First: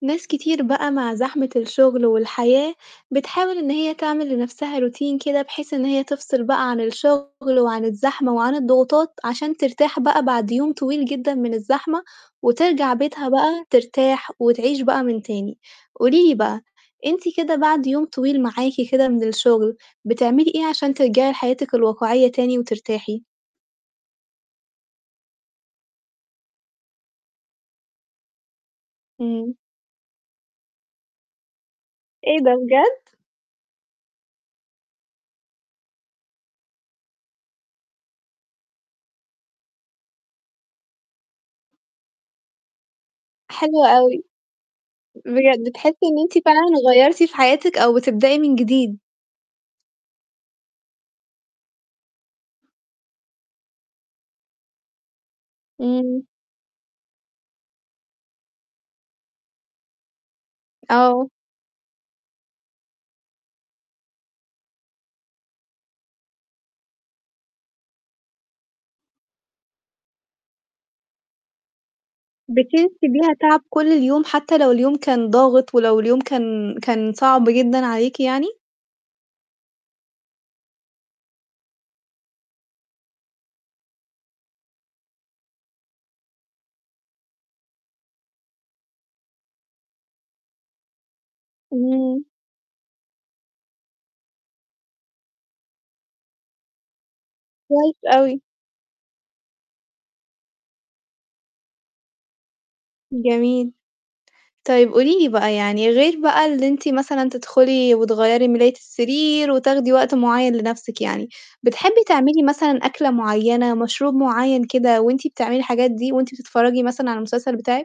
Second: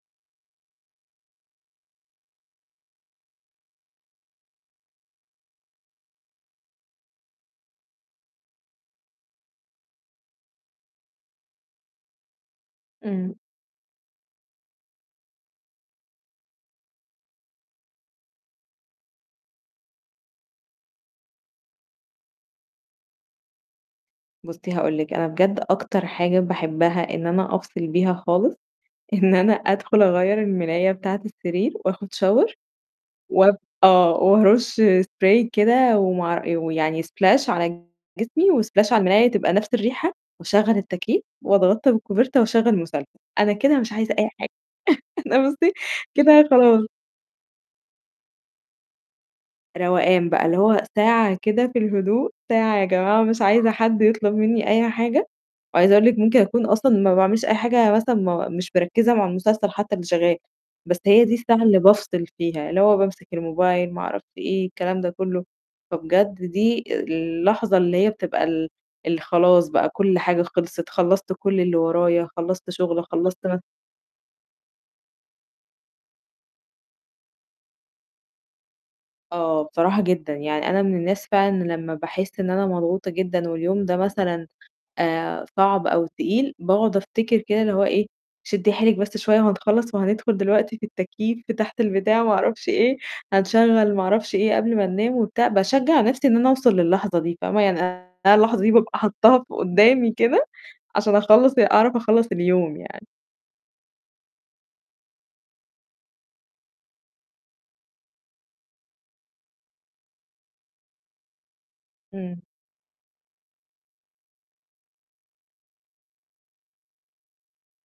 ناس كتير بقى مع زحمة الشُغل والحياة، بتحاول إن هي تعمل لنَفْسها روتين كده بحيث إن هي تفصل بقى عن الشُغل وعن الزحمة، وعن الضغوطات عشان ترتاح بقى بعد يوم طويل جدًا من الزحمة، وترجع بيتها إمم. بقى ترتاح وتعيش بقى من تاني. قولي لي بقى، أنتِ كده بعد يوم طويل معاكِ كده من الشُغل، بتعملي إيه عشان ترجعي لحياتِك الواقعية تاني وترتاحي؟ بُصّي، هاقول لِك، أنا بجد أكتر حاجة باحبّها إن أنا أفصل بيها خالص، إن أنا إمم. أدخُل أغيّر المِلاية بتاعة السرير وآخُد إيه shower ده، بجد؟! وب آه. وأرُش spray كده ومع ويعني splash على جسمي وsplash على الملاية تبقى نَفْس الريحة وأشغّل التكييف وأتغطّى بالكوفرتة وأشغّل مسل أنا كده حلو مش عايزة أوي. أي حاجة، أنا بجد بُصّي تحسّي إن أنتِ كده فعلًا خلاص. غيّرتِ في حياتِك أو بتبدئي من جديد. روقان بقى، اللي هو ساعة كده في الهدوء، ساعة يا جماعة مش عايزة حد يطلُب منّي أي حاجة. وعايزة أقول لِك إمم. ممكن أكون أصلًا ما باعملش أي حاجة مثلًا ما مش مركِّزة مع المسلسل حتّى اللي شغّال، بس هي آه. دي الساعة اللي بافصل فيها، اللي هو بامسك الموبايل، ما أعرفش إيه، الكلام ده كُلّه. فبجد دي اللحظة اللي هي بتبقى ال اللي خلاص بقى كل حاجة خلصِت، خلّصت كل اللي ورايا، خلّصت بتنسي شُغل، بيها خلّصت مث تعب كل اليوم، حتّى لو اليوم كان ضاغط ولو اليوم كان كان صعب جدًا عليكِ يعني؟ آه، بصراحة جدًا. يعني أنا من الناس فعلًا إن لمّا باحس إن أنا مضغوطة جدًا واليوم ده مثلًا آآ صعب أو تقيل، باقعُد أفتكر كده اللي هو إيه، شدّي حيلِك بس شوية وهنخلّص وهندخُل دلوقتي في التكييف ف تحت البتاع إمم. وما أعرفش إيه، هنشغّل ما أعرفش إيه قبل ما ننام وبتاع، باشجّع نَفْسي إن أنا أوصل للحظة دي، فاهمة؟ يعني كويس أنا أوي. اللحظة دي بابقى حطّاها ف قُدّامي كده، عشان أخلّص أعرف أخلّص اليوم يعني. جميل. طيب قولي لي بقى يعني غير بقى اللي أنتِ مثلًا تدخُلي وتغيّري مِلاية السرير وتاخدي وقت معيّن لنَفْسِك يعني، بتحبّي إمم. تعملي مثلًا أكلة معيّنة، مشروب معيّن كده وأنت بتعملي الحاجات دي وأنتِ بتتفرّجي مثلًا على المسلسل بتاعِك؟